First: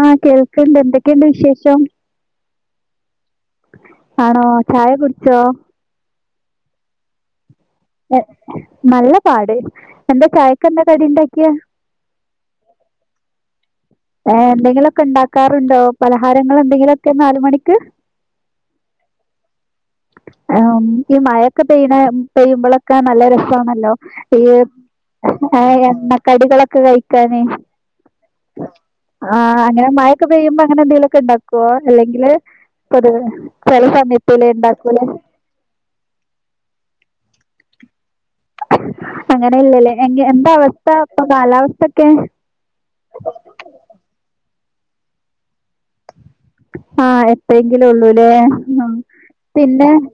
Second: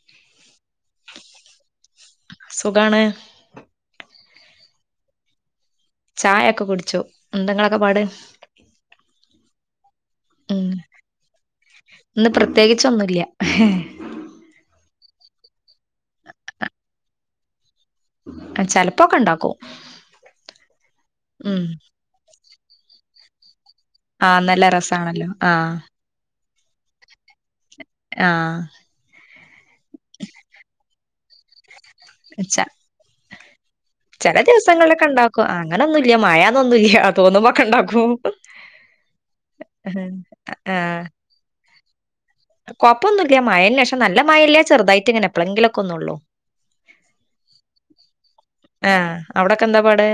ആഹ് കേൾക്കണ്ട് എന്തൊക്കെയുണ്ട് വിശേഷം സുഖാണ് ആണോ ചായ കുടിച്ചോ ചായ ഒക്കെ കുടിച്ചോ എന്തെങ്ങള പാട് എ നല്ല പാട് എന്താ ഉം ചായക്കെന്താ കടിയ്ണ്ടാക്കിയെ ഇന്ന് പ്രത്യേകിച്ചൊന്നുല്ല ഏഹ് എന്തെങ്കിലുക്കെ ഉണ്ടാക്കാറുണ്ടോ പലഹാരങ്ങൾ എന്തെങ്കിലുമൊക്കെ നാല് മണിക്ക് ചെലപ്പൊക്കെ ഉണ്ടാക്കും ആ ഈ മഴയൊക്കെ ഉം പെയ്യ്ണ പെയ്യുമ്പള് തിന്നാൻ നല്ല രസമാണല്ലോ ആഹ് ഈ നല്ല രസാണല്ലോ ആഹ് എണ്ണ കടികളൊക്കെ കഴിക്കാന് ആ ആഹ് അങ്ങനെ മയയൊക്കെ പെയ്യുമ്പൊ അങ്ങനെന്തെലൊക്ക്ണ്ടാക്കും [unintelligible] അല്ലെങ്കില് ച കൊതുക് ചില സമയത്ത് ചെല ഉണ്ടാക്കല് ദിവസങ്ങളിലൊക്കെ ഉണ്ടാക്കും അങ്ങനൊന്നുല്ല മഴ ഒന്നുല്ല തോന്നുമൊക്കെ ഇണ്ടാക്കും അങ്ങനെയില്ലല്ലേ എ എന്താ അവസ്ഥ ഇപ്പൊ കാലാവസ്ഥയൊക്കെ കൊഴപ്പൊന്നുംല്ല മഴല്ല പക്ഷെ നല്ല മഴയില്ല ചെറുതായിട്ട് ഇങ്ങനെ എപ്പോഴെങ്കിലുംക്കെ ഒന്ന് ഉള്ളൂ ആഹ് എപ്പോയങ്കിലുംള്ളൂല്ലേ ആഹ് അവിടൊക്കെ എന്താ പിന്നെ പാട്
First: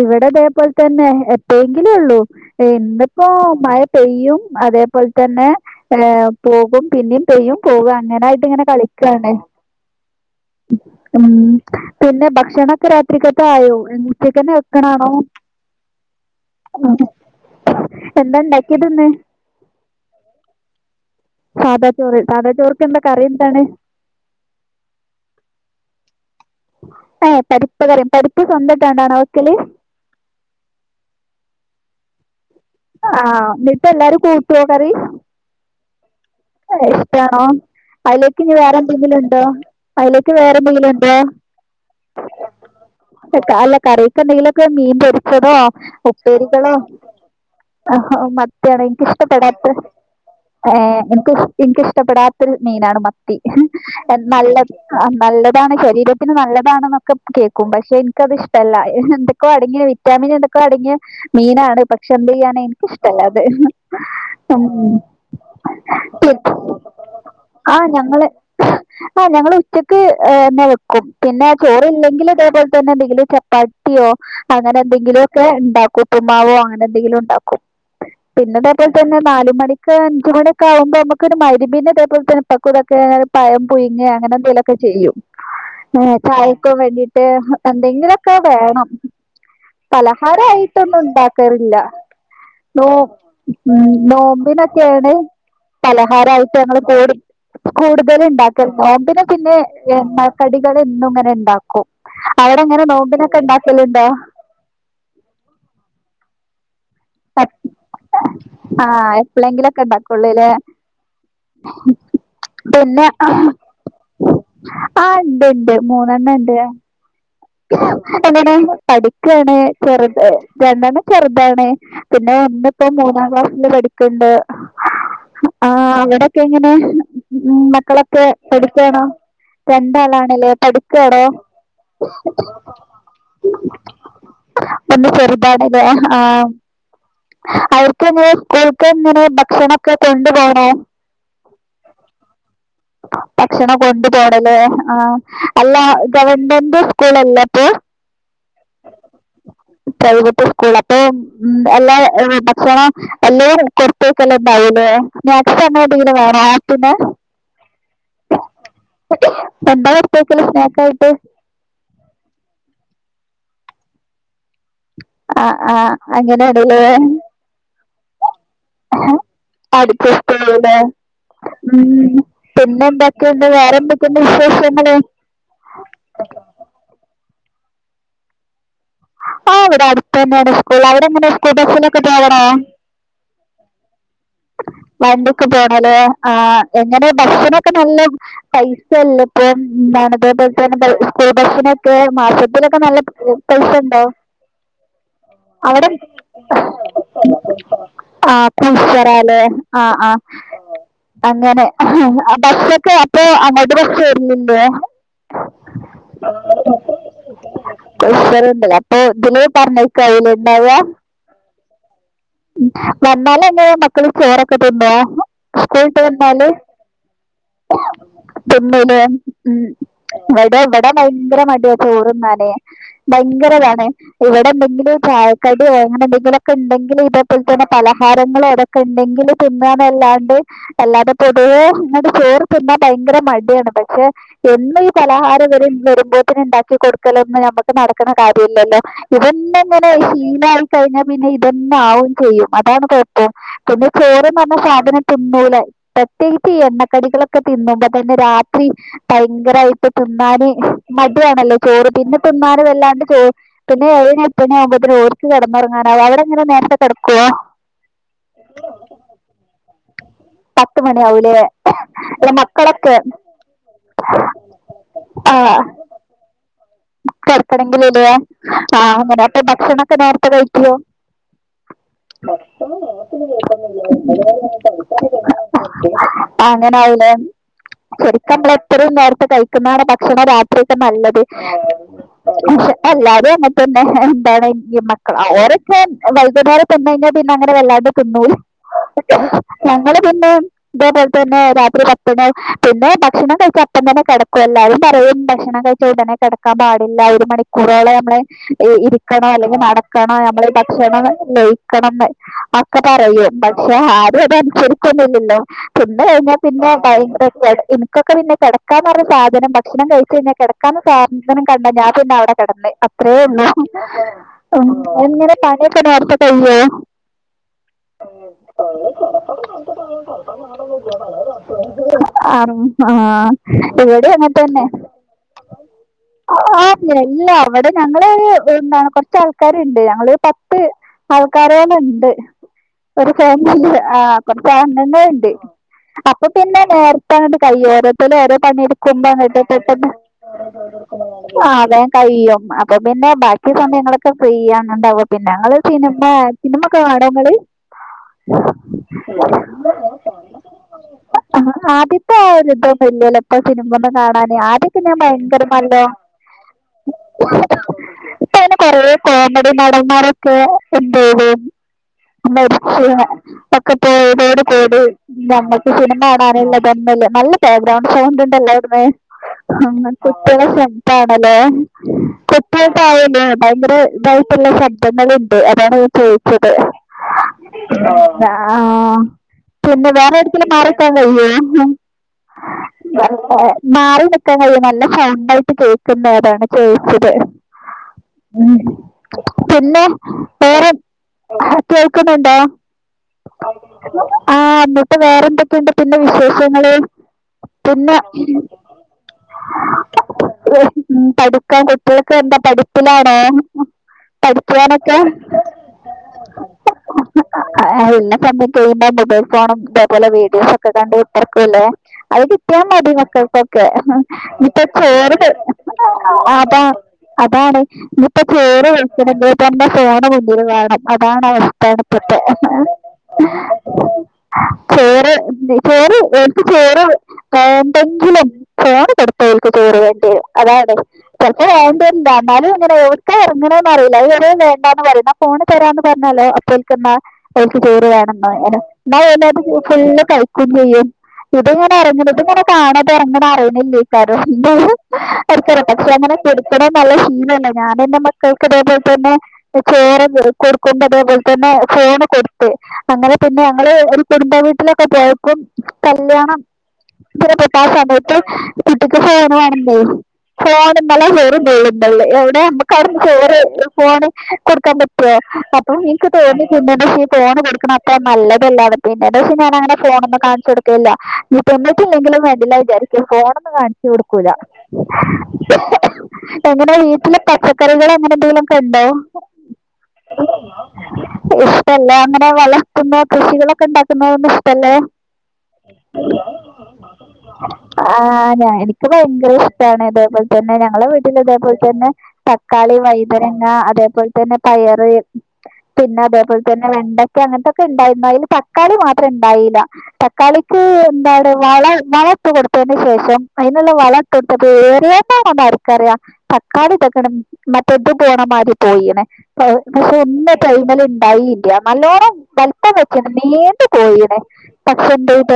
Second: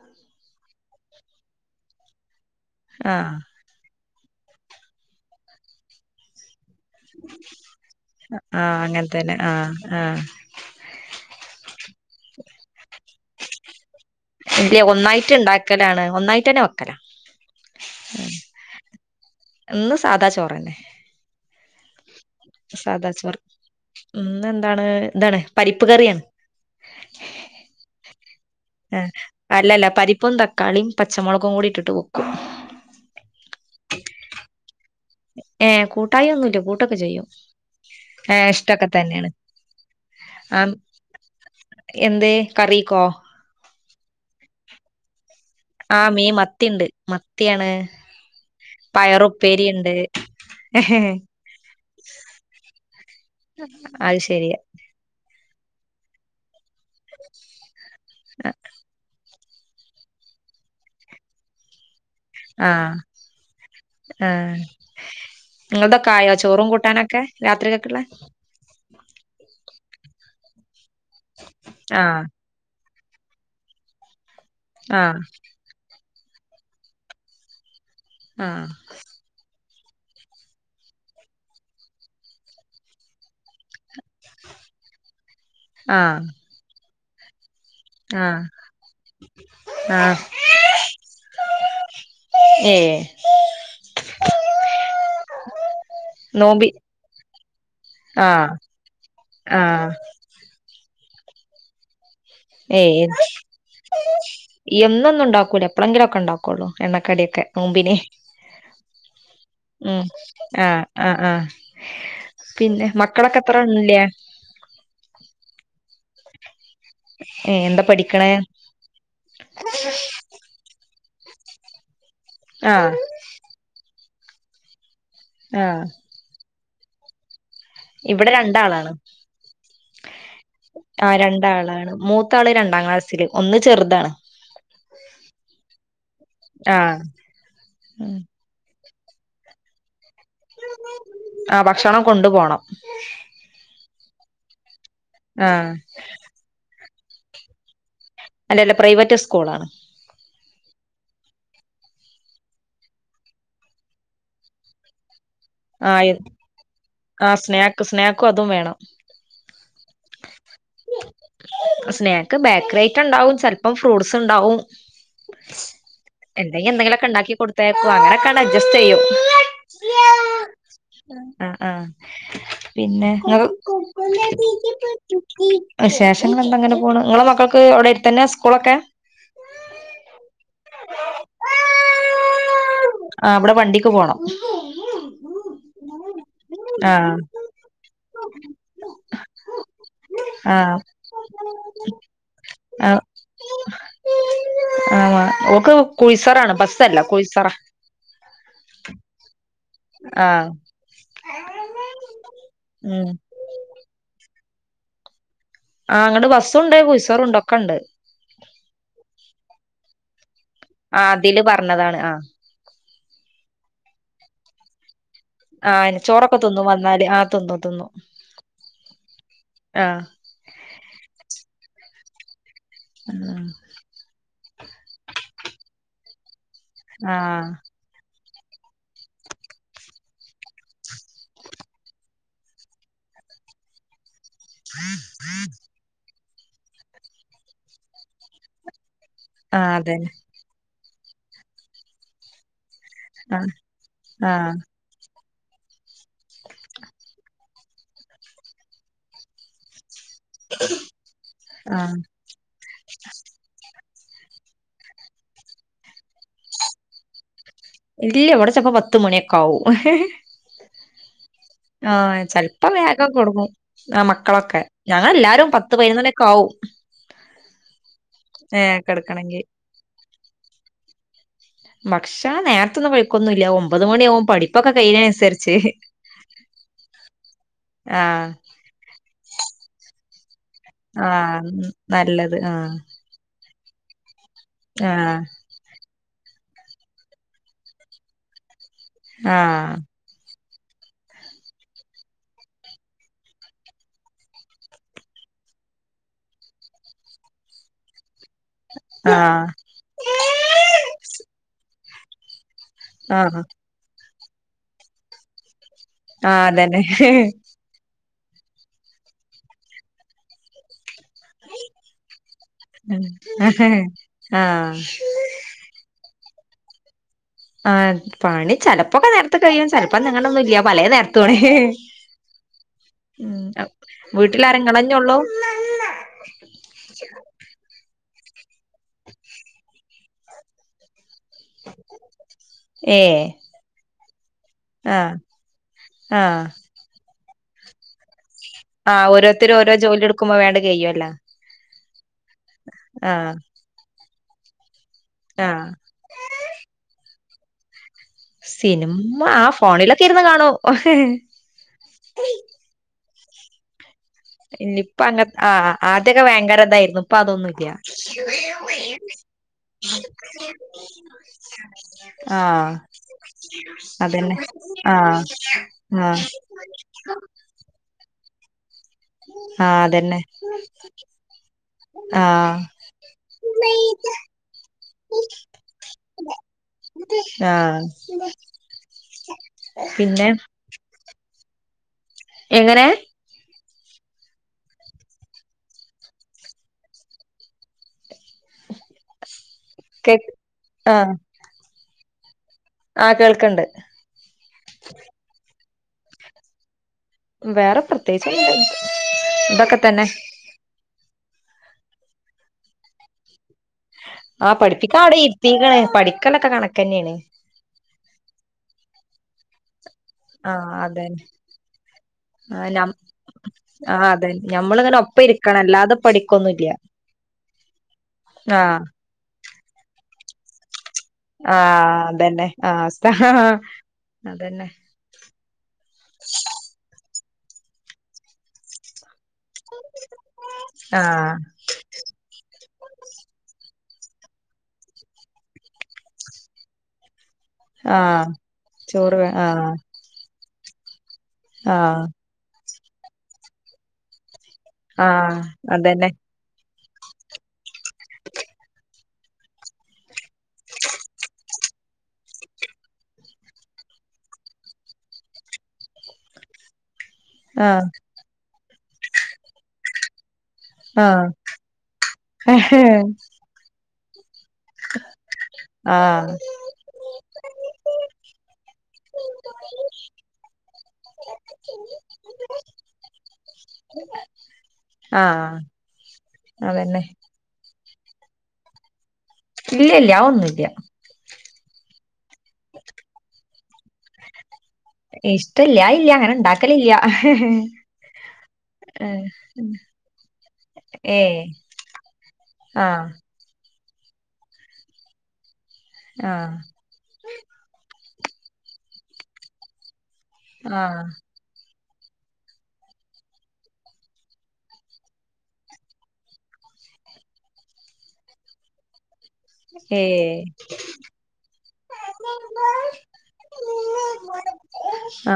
ഇവിടെ അതേപോലെ തന്നെ എപ്പോഴെക്കിലോള്ളൂ ഇന്നിപ്പോ ആഹ് മഴ പെയ്യും അതേപോലെത്തന്നെ ഹേ പോകും പിന്നെയും പെയ്യും പോവ അങ്ങനെയായിട്ട് ഇങ്ങനെ കളിക്കാണ് ആ ആ ഉം പിന്നെ ഭക്ഷണക്കേ രാ ഉച്ചക്കത്തെക്കായോ ഉച്ചക്കെന്നെ വെക്കണാണോ ഉണ്ടാക്കലാണ് എന്താ ഇണ്ടാക്കിയത് ഇന്ന് ഇന്ന് സാദാ ചോറെന്നെ സാദാ ചോറ് സാദാ ചോറ്ക്ക് എന്താ കറിയ എന്താണ് ഇന്ന് എന്താണ് എന്താണ് പരിപ്പ് കറിയാണ് ഹാ പരിപ്പ് കറിയും പരിപ്പ് സ്വന്തായിട്ടാണോ വെക്കല് ഇല്ല പരിപ്പും ത തക്കാളീം പച്ചമൊളകും കൂടിയിട്ടിട്ട് വെക്കും ആഹ് എന്നിട്ട് എല്ലാരും കൂട്ടോ കറി ഏഹ് കൂട്ടായി ഒന്നൂല്ല കൂട്ടൊക്കെ ചെയ്യും ഇഷ്ടാണോ അതിലേക്ക് ഏഹ് ഇനി ഇഷ്ടൊക്കെ വേറെന്തെങ്കിലും തന്നെയാണ് ഉണ്ടോ അതിലേക്ക് വേറെ എന്തെങ്കിലും ഉണ്ടോ എന്ത്യേ കറിക്കോ അല്ല കറിയൊക്കെന്തെങ്കിലൊക്കെ മീൻ പൊരിച്ചതോ ആഹ് മീൻ ഉപ്പേരികളോ മത്തിണ്ട് മത്തിയാണ് മത്തിയാണെനിക്കിഷ്ടപ്പെടാത്ത്ത് പയറുപ്പേരിണ്ട് ആഹ് ഇങ്ങക്ക് എനക്ക്ഷ്ടപ്പെടാത്തൊരു മീനാണ് മത്തി അത് ശെരി നല്ല നല്ലതാണ് ശരീര പിന്നെ നല്ലതാണെന്നൊക്കെ കേൾക്കും പക്ഷെ എനിക്കത് ഇഷ്ടമല്ല ഇപ്പൊ അടങ്ങിയ വിറ്റാമിൻ ഇതൊക്കെ അടങ്ങിയ മീനാണ് ഇപ്പൊ ചെമ്പ് ബിരിയാണി എനിക്ക് ആഹ് ഇഷ്ടല്ല അത് ഉം നിങ്ങളടെക്കെ ആയോ ചോറും കൂട്ടാനൊക്കെ ആഹ് രാത്രിയിലേക്കുള്ള ഞങ്ങള് ആഹ് ഞങ്ങൾ ഉച്ചക്ക് തന്നെ വെക്കും പിന്നെ ചോറ് ആഹ് ഇല്ലെങ്കിൽ ഇതേപോലെ പിന്നെ എന്തെങ്കിലും ചപ്പാത്തിയോ അങ്ങനെ ആഹ് എന്തെങ്കിലുക്കെ ഉണ്ടാക്കും ഉപ്പു മാവോ അങ്ങനെ എന്തെങ്കിലും ഉണ്ടാക്കും ആഹ് പിന്നതേ പോലെ തന്നെ നാല് മണിക്ക് അഞ്ച് മണി ആവുമ്പോ നമുക്ക് ഒരു മഹ് രിബ്ന് ഇതേപോലെ തന്നെ ഇപ്പക്കും ഇതൊക്കെ പയം പുയ്ങ്ങേ അങ്ങനെന്തെലൊക്കെ ചെയ്യും ആഹ് ചായക്കോ വേണ്ടീട്ട് എന്തെങ്കിലൊക്കെ ആഹ് വേണം ആഹ് പലഹാരായിട്ടൊന്നും ഇണ്ടാക്കാറില്ല നോ ഏഹ് ഉം നോമ്പിനക്കയാണേ പലഹാരമായിട്ട് നോമ്പി ഞങ്ങൾ കൂടു കൂടുതല് ആഹ് ഉണ്ടാക്കും എന്നാമ്പിനെ പിന്നെ ആഹ് കടികൾ എന്നും ഇങ്ങനെ ഉണ്ടാക്കും അവടങ്ങനെ ഏഹ് നോമ്പിനൊക്കെ ഉണ്ടാക്കല് ഉണ്ടോ എന്നൊന്നും ഇണ്ടാക്കൂല എപ്പളെങ്കിലും ഒക്കെ ഉണ്ടാക്കുള്ളൂ എണ്ണക്കടി ഒക്കെ നോമ്പിന് ആഹ് എപ്പളെങ്കിലൊക്കെ ഉമ് ഉണ്ടാക്കുള്ളൂല്ലേ ആഹ് ആഹ് ആഹ് പിന്നെ മക്കളൊക്കെ എത്രല്ല ആഹ് ഇണ്ട്ണ്ട് മൂന്നെണ്ണം ഇണ്ട് ഏഹ് എന്താ പഠിക്കണേ എങ്ങനെ പഠി [unintelligible] ചെറു രണ്ടണ്ണം ചെറുതാണ് പിന്നെ ഒന്നിപ്പോ ആഹ് മൂന്നാം ക്ലാസ്സില് പഠി ബസ്ണ്ട് ആഹ് അവിടെക്കെ എങ്ങനെ മക്കളൊക്കെ ഇവിടെ രണ്ടാളാണ് പഠിക്കണോ രണ്ടാളാണില്ലേ ആഹ് പഠിക്കാണോ രണ്ടാളാണ് മൂത്താള് രണ്ടാം ക്ലാസ്സില് ഒന്ന് ചെറുതാണ് ഒന്ന് കൊറിബാടലോ ഹാ ആഹ് അവർക്കെങ്ങനെ [unintelligible] ഭക്ഷണക്കെ കൊണ്ട് പോ ആഹ് ഭക്ഷണം കൊണ്ടു പോണം ഭക്ഷണം കൊണ്ടു പോണല്ലേ ആഹ് ആഹ് അല്ല ഗവൺമെന്റ് സ്കൂളല്ല പ്പോ അല്ല അല്ല പ്രൈവറ്റ് സ്കൂൾ ആണ് പ്രൈവെറ്റുസ്കൂളാ അപ്പൊ ഉം എല്ലാ ഭക്ഷണം എല്ലാ കൊടുത്തയച്ചു എന്ന പറയുന്ന നെക്സ്റ്റങ്ങോട്ടിനി ആഹ് വേണോ പിന്നെ ആഹ് സ്നാക്ക് സ്നാക്കും അതും വേണം എന്താ കൊട്തയ്‌ക്കല് സ്നാക്ക് ആയിട്ട് സ്നാക്ക് ബേക്കറി ഐറ്റണ്ടാവും ചെലപ്പം ഫ്രൂട്ട്സ്ണ്ടാവും ആഹ് ആഹ് എന്തെങ്കും അങ്ങനെയാണല്ലേ എന്തെങ്കിലൊക്കെ ഇണ്ടാക്കി കൊടുത്തയക്കും അങ്ങനെയൊക്കെ അഡ്ജസ്റ്റ് ചെയ്യും അഡ്ജസ്റ്റ് ആഹ് ആഹ് പിന്നെ എന്തൊക്കെയുണ്ട് വേറെ എന്തൊക്കെയുണ്ട് വിശേഷങ്ങള്? നിങ്ങള് വിശേഷങ്ങൾ എന്താ ഇങ്ങനെ പോണ് ഇങ്ങളെ മക്കൾക്ക് അവിടെടുതന്നെ സ്കൂളൊക്കെ ആഹ് ഇവിടെ അടുത്തന്നെയാണ് സ്കൂൾ അവിടെങ്ങനാ സ്കൂൾ ബസിനൊക്കെ പോകണോ ആഹ് ഇവ്ടെ വണ്ടിക്ക് പോണം വണ്ടിക്ക് പോണല്ലേ ആഹ് എങ്ങനെ ആഹ് ബസ്സി നൊക്കെ നല്ല പൈസയല്ലെ ഇപ്പോ എന്താണ് ആഹ് [unintelligible] സ്കൂൾ ബസ്സിനൊക്കെ മാസത്തിലൊക്കെ നല്ല പൈസ വേണ്ടേ ആന്നോ ഓക്ക് കുഴിസറാണ് ബസ്സല്ല കുഴിസറ [unintelligible] ആഹ് ആഹ് അങ്ങനെ ബസ്സൊക്കെ ഉം അപ്പൊ അങ്ങോ [unintelligible] ആഹ് അങ്ങട് ബസ്സുണ്ട് കുയിസറുണ്ട് ഒക്കെ ഉണ്ട് [unintelligible] അപ്പൊ ഇതില് പറഞ്ഞേക്കാ അയില്ണ്ടായ ഇതില് പറഞ്ഞതാണ് ആഹ് വന്നാല് എങ്ങന മക്കള് ചോറൊക്കെ തിന്നോ ആ സ്കൂൾവിട്ട് ചോറൊക്കെ വന്നാല് തിന്നും വന്നാല് ആ തിന്നും തിന്നും തിന്നല് ഉം ആഹ് അതായത് ഇവിടെ ഭയങ്കര മടിയാ ചോറിന്നാന് ഭയങ്കരതാണ് ഇവിടെ എന്തെങ്കിലും ചായക്കടി അങ്ങനെ എന്തെങ്കിലുംക്കെ ഉണ്ടെങ്കിൽ ആഹ് ഇത് ആഹ് പലഹാരങ്ങൾ എതൊക്കെ ഇണ്ടെങ്കില് തിന്നാനല്ലാണ്ട് അല്ലാതെ പൊതുവേ ഇങ്ങട് ചോറ് തിന്നാ ഭയങ്കര മടിയാണ് പക്ഷെ എന്നും ഈ പലഹാരം ഇവര് വരുമ്പോത്തന് ഇണ്ടാക്കി കൊടുക്കലൊന്നും നമ്മക്ക് നടക്ക്ണ കാര്യല്ലല്ലോ ആ ഇതന്നെങ്ങനെ അതന്നെ ശീലായിക്കഴിഞ്ഞാൽ പിന്നെ ഇതന്നാവും ചെയ്യും അതാണ് കൊഴപ്പം ആഹ് പിന്നെ ആഹ് ചേറ്ന്നറഞ്ഞ സാധനം തിന്നൂല പ്രത്യേകിച്ച് ഈ എണ്ണക്കടികളൊക്കെ തിന്നുമ്പോ തന്നെ രാത്രി ഭയങ്കര ഇപ്പൊ തിന്നാന് മടിയാണല്ലോ ചോറ് ആഹ് തിന്നും [unintelligible] വല്ലാണ്ട് പിന്നെ [unintelligible] ആകുമ്പോ ഓരിക്ക് കിടന്ന്റങ്ങാനാവും അവടെങ്ങനെ നേരത്തെ കെടക്കുവാ ഇല്ല എവിടെ ചിലപ്പോ പത്തു മണിയൊക്കെ ആകും പത്ത് മണി ആവില്ലേ ആഹ് ചെലപ്പോ വേഗം കൊടുക്കും ആ മക്കളൊക്കെ ഞങ്ങ എല്ലാരും പത്ത് പതിനൊന്നു മണിയോക്കെ ആവും കടക്കണെങ്കിലല്ലേ ഏഹ് ആഹ് കെടക്കണെങ്കി അങ്ങനെപ്പ ഭക്ഷണൊക്കെ നേരത്തെ കഴിക്കും ഭക്ഷണം നേരത്തൊന്നും കഴിക്കൊന്നുല്ല ഒമ്പത് മണിയാവും പഠിപ്പൊക്കെ കഴിയണനുസരിച്ച് [unintelligible] അങ്ങനെയല്ലേ ആഹ ഇത്രയും നേരത്തെ കഴിക്കുന്നതാണ് ഭക്ഷണം രാത്രിയൊക്കെ നല്ലത് അതാണ് നല്ലത് ആഹ ല്ലതും പിന്നെ എന്താണ് ഈ മക്കൾ ആഹ് ഓരൊക്കെ വൈകുന്നേരം തിന്ന് കഴിഞ്ഞ പിന്നെ അങ്ങനെ വല്ലാണ്ട് തിന്നൂല ആഹ [unintelligible] ഇതേപോലെ തന്നെ രാത്രി പപ്പടം പിന്നെ ഭക്ഷണം കഴിച്ച അപ്പം തന്നെ കിടക്കും എല്ലാരും പറയും ഭക്ഷണം ഉടനെ കിടക്കാൻ പാടില്ല ഒരു മണിക്കൂറോളം നമ്മളെ ഇരിക്കണോ ആഹ് അല്ലെങ്കിൽ നട- ണ നമ്മൾ ഭക്ഷണം കഴിക്കണംന്ന് ഒക്കെ പറയും ആഹ് പക്ഷെ ആരും അതനുസരിക്കൊന്നില്ലല്ലോ തിന്ന് ആഹ് കഴിഞ്ഞാൽ പിന്നെ അതന്നെ ക്ക പിന്നെ കിടക്കാന്ന് പറഞ്ഞ സാധനം ഭക്ഷണം കഴിച്ച്കഴിഞ കിടക്കാന്നു സാ അ കണ്ട ഞാൻ പിന്നെ അവിടെ കിടന്ന് അത്രേ ഉള്ളൂ ആഹ് പണി ഒക്കെ നേരെത്തെ കഴിയുവോ ആ പണി ചെലപ്പോക്കെ നേർത്തെ കഴിയും ചെലപ്പോ അങ്ങനൊന്നുംല്ല പലേ നേര്ത്തുആണ് ആറ വീട്ടില് ആരാ ഇങ്ങളന്നെ ഉള്ളൂ അല്ല അവിടെ ഞങ്ങള് എന്താണ് കൊറച്ച് ആൾക്കാരുണ്ട് ഞങ്ങള് പത്ത് ആൾക്കാരേൽ ഉണ്ട് ഒരു ഏഹ് ഫാമിലി ആ കുറച്ച് അംഗങ്ങള ആഹ് ഉണ്ട് അപ്പൊ ആഹ് പിന്നെ നേ ഇപ്പ അങ്ങട്ട് കഴിയും ഓരോതര് ഓരോ പണിയെടുക്കുമ്പോ അങ്ങട്ട് പെട്ടെന്ന് ക്കുമ്പ വേഗം കഴ്യുവല്ലാ ആ അതങ്ങു കഴിയും അപ്പൊ പിന്നെ ആഹ് ബാക്കി സമയങ്ങളൊക്കെ ഫ്രീ ആണണ്ടാവ പിന്നെ ഞങ്ങള് ആഹ് പിന്നെ ഇപ്പൊ സിനിമൊക്കെ കാണുവോ നിങ്ങള് സിനിമ ആ ഫോണിലൊക്കെ ഇരുന്ന് കാണും ആദ്യത്തെ ആ ഒരു ഇത് ഇല്പ്പോ സിനിമ ഒന്നും കാണാന് ആദ്യൊക്കെ ഞാൻ ഇനിയിപ്പ അങ്ങ ഭയങ്കര ആ നല്ലോ ആദ്യൊക്കെ ഭയങ്കര ഇതായിരുന്നു ഇപ്പ അതൊന്നുംല്ല അങ്ങനെ കൊറ കോമഡി നടന്മാര ഒക്കെ എന്ത ഉ [unintelligible] ഒക്കെ അതന്നെ പോയതോട് കൂടി ആഹ് ഞമ്മൾക്ക് സിനിമ ആഹ് കാണാനുള്ള [unintelligible] ബാക്ക്ഗ്രൗണ്ട് സൗണ്ട് ഉണ്ടല്ലോ ആഹ് അങ്ങനെ അതന്നെ കുട്ടികള സൗണ്ട് ഹലോ ആഹ് കുട്ടികൾ [unintelligible] ഭയങ്കര ഇതായിട്ടുള്ള ശബ്ദങ്ങളുണ്ട് അതാണ് ചോദിച്ചത് ആഹ് ആഹ പിന്നെ വേറെ എവിടെക്കെങ്കിലും മാറി നിക്കാൻ കഴിയ്യോ എങ്ങനെ ഏ മാറി നിക്കാൻ കഴിയോ നല്ല സൗണ്ട് ആയിട്ട് കേക്കുന്ന അതാണ് ചോദിച്ചത് ഉ പിന്നെ കേ വേറെ ആഹ് കേൾക്കുന്നുണ്ടോ ആഹ് കേൾക്കണ്ട് ആഹ എന്നിട്ട് വേറെന്തൊക്കെയുണ്ട് പിന്നെ വിശേഷങ്ങള് വേറെ പിന്നെ പ്രത്യേകിച്ച് ഒന്നും ഇല്ല ഇതൊക്കെ തന്നെ പഠിക്കാൻ കുട്ടികൾക്ക് എന്താ പഠിപ്പിലാണോ ആ പഠിക്കാനൊക്കെ പഠിപ്പിക്കാൻ അവിടെ ഇരുത്തീക്കണ് പഠിക്കലൊക്കെ കണക്കന്നെണ് ആ ഹാ എന്നെ കണ്ടിട്ട് ഉമ്മ മൊബൈൽ ഫോണും ബാ ലെ വീഡിയോസ് ഒക്കെ ആഹ് കണ്ട് അതന്നെ കൊറിക്കൂല്ലേ അത് കിട്ടിയാ ആഹ് നം മതി മക്കൾക്കൊക്കെ ഇപ്പ ചോറ് പഠിക്കണം അല്ലാതെ അതാ പഠിക്കൊന്നുംല്ല അതാണ് ഇയിപ്പ ചോര് ആഹ് കഴിക്കണ ഇപ്പ എന്റെ ഫോണ് മുന്നിൽ വേണം അതാണ് അവസ്ഥ ആഹ അതെന്നെ ഇപ്പത്തെ ആ അവ അതന്നെ ചോറ് ചോറ് എനിക്ക് ചേറ് വേണ്ടെങ്കിലും ഫോണ് കൊടു [unintelligible] വേണ്ടി അതാണ് ആഹ് ചെലപ്പോ ഇല്ല എന്നാലുംങ്ങനെ ഓക്ക ഇറങ്ങനെന്ന് അറിയില്ല വേണ്ട എന്ന് പറ ഫോണ് തരാന്ന് പറഞ്ഞാല് ൽക്കുന്ന കു ചോറ് വേണംന്ന് ആഹ് പറയും ചോറ് വേ എന്ന ആഹ് ഫുള് കഴിക്കയും ചെയ്യും ഇത് ഇങ്ങനെ ഇറിങ്ങ ആഹ് ഇത് ഇങ്ങനെ കാണാതങ്ങനെ അറിയുന്നില്ലേക്കാര ആഹ് [unintelligible] പക്ഷേ അതന്നെ അങ്ങനെ കൊടുക്ക് ഇ നല്ല ശീലല്ല ഞാനന്റെ മക്കൾക്ക് അതേപോലെ തന്നെ ചേറ് കൊടുക്കണ്ട് അതേപോലെ പിന്നെ ഫോണ് കൊടുത്ത് അങ്ങനെ പിന്നെ ഞങ്ങള് ഒരു കുടുംബ വീട്ടിലൊക്കെ പോയപ്പം കല്യാണം ഇപ്പെട്ട ആ ആഹ് സമയത്ത് കുട്ടിക്ക് ഫോണ് വേണണ്ടോ ഫോണ് ഇന്നലെ ആഹ് വേറും വെള്ളിന്തള്ളി എവിടെ നമ്മക്കാരും ഫോണ് കൊടുക്കാൻ പറ്റോ അപ്പം ആഹ് പിന്നെ പക്ഷെ ഫോൺ കൊടുക്ക്ണ അത്ര നല്ലതല്ലാന്ന് പിന്നേ ഒരു ദിവസം ഞാൻ അങ്ങനെ ഫോൺ ഒന്ന് കാണിച്ച് കൊട് ഇല്ല ഇല്ല തിന്നിട്ട് ഇല്ലങ്കിലും വിചാരിക്കും ഫോൺ ഒന്നും കാണിച്ചു കൊടുക്കൂല ആഹ എങ്ങടെ വീട്ടില് പച്ചക്കറികൾ അങ്ങനെ എന്തെങ്കിലുമൊക്കെ ഉണ്ടോ ഇല്ല ഇല്ല അതൊന്നും ഇല്ല ഇഷ്ടല്ലേ അങ്ങനെ വളർത്തുന്ന കൃഷികളൊക്കെ ഇണ്ടാക്കുന്നത് ഒന്നും ഇഷ്ടല്ലേ ഇഷ്ടല്ല ഇല്ല അങ്ങനെ ഇണ്ടാക്കലില്ല ആ ഞാൻ എനിക്ക് ഭയങ്കര ഇഷ്ടമാണ് അതേപോലെ തന്നെ ഞങ്ങളെ വീട്ടിൽ ഏഹ് ഇതേപോലെതന്നെ തക്കാളി, ആഹ് വഴ്തന അതേപോലെ തന്നെ പയറ് പിന്ന അതേപലെ ആഹ് തന്നെ വെണ്ട അങ്ങനത്തെക്കെ ഉണ്ടായിരുന്നു അയില് തക്കാളി മാത്രം ഉണ്ടായില്ല തക്കാളിക്ക് ആഹ് എന്താണ് വള വളം ഇട്ട് കൊടുത്തതിന് ശേഷം അതിനുള്ള വളം കൊടുത്തത് [unintelligible] ആർക്കറിയാം തക്കാളി തകണം മറ്റേ ഇതു പോണമാരി പോയിണ് ഏഹ് ഇന്നലെ ഉണ്ടായി ഇല്ല നല്ലോണം വലിപ്പം വെച്ചണ് നീണ്ടു പോയിണ്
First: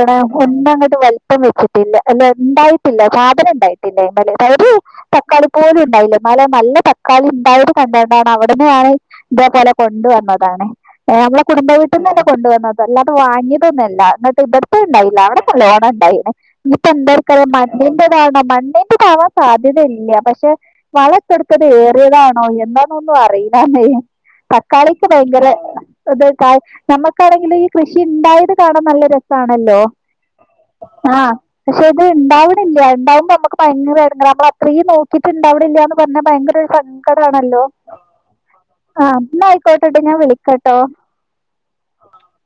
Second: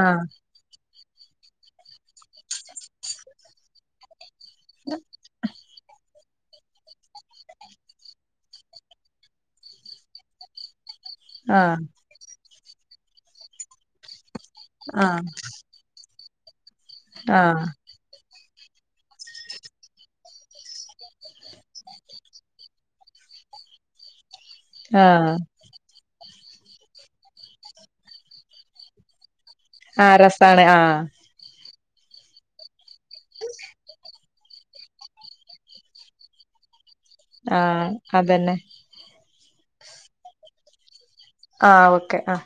ആഹ് ഒന്ന അങ്ങട്ട് വലുപ്പം വെച്ചിട്ടില്ല അല്ല ഉണ്ടായിട്ടില്ല സാധനം ഉണ്ടായിട്ടില്ലേലെ ഒരു തക്കാളി പൂല ഉണ്ടായില്ല എന്നാലെ നല്ല തക്കാളി ഉണ്ടായത് കൊണ്ടണ്ടാണ് അവിടന്ന് ആണ് ഇതേപോലെ കൊണ്ടുവന്നതാണ് നമ്മെള കുടുംബ ആഹ് വീട്ടിന്ന് തന്നെ കൊണ്ടുവന്നത് അല്ലാതെ വാങ്ങിതൊന്നല്ല ഇന്റട്ത് ഉണ്ടായില്ല ആഹ് അവിടെ നല്ലോണം ഉണ്ടായില്ല ഇനിപ്പ എന്ത്‌ ആഹ് മ മണ്ടേക്ക് താവാൻ സാധ്യതയില്ല പക്ഷെ വളം ഇട്ട്കൊടുത്തത് ഏറിയതാണോ എന്താന്നൊന്നും അറയിലാന്നേ കളിക്ക് ആഹ് ഭയങ്കര ഇത് നമുക്കാണെങ്കിലും ഈ കൃഷി ഉണ്ടായത് കാണാൻ നല്ല രസം ആണല്ലോ ആഹ് രസാണ് ആഹ് പക്ഷെ ഇത് ഉണ്ടാവണില്ല ഉണ്ടാവുമ്പോ നമക്ക് ഭയങ്കരമായി നമ്മള അത്രയും നോ ട്ട ഇണ്ടവില്ലന്ന് പറഞ്ഞ ഭയങ്കര സങ്കടാണല്ലോ ആഹ് അതന്നെ ആ കേട്ടിട്ട് ഞാൻ വിളിക്കാട്ടോ ആഹ് ഓക്കെ ആ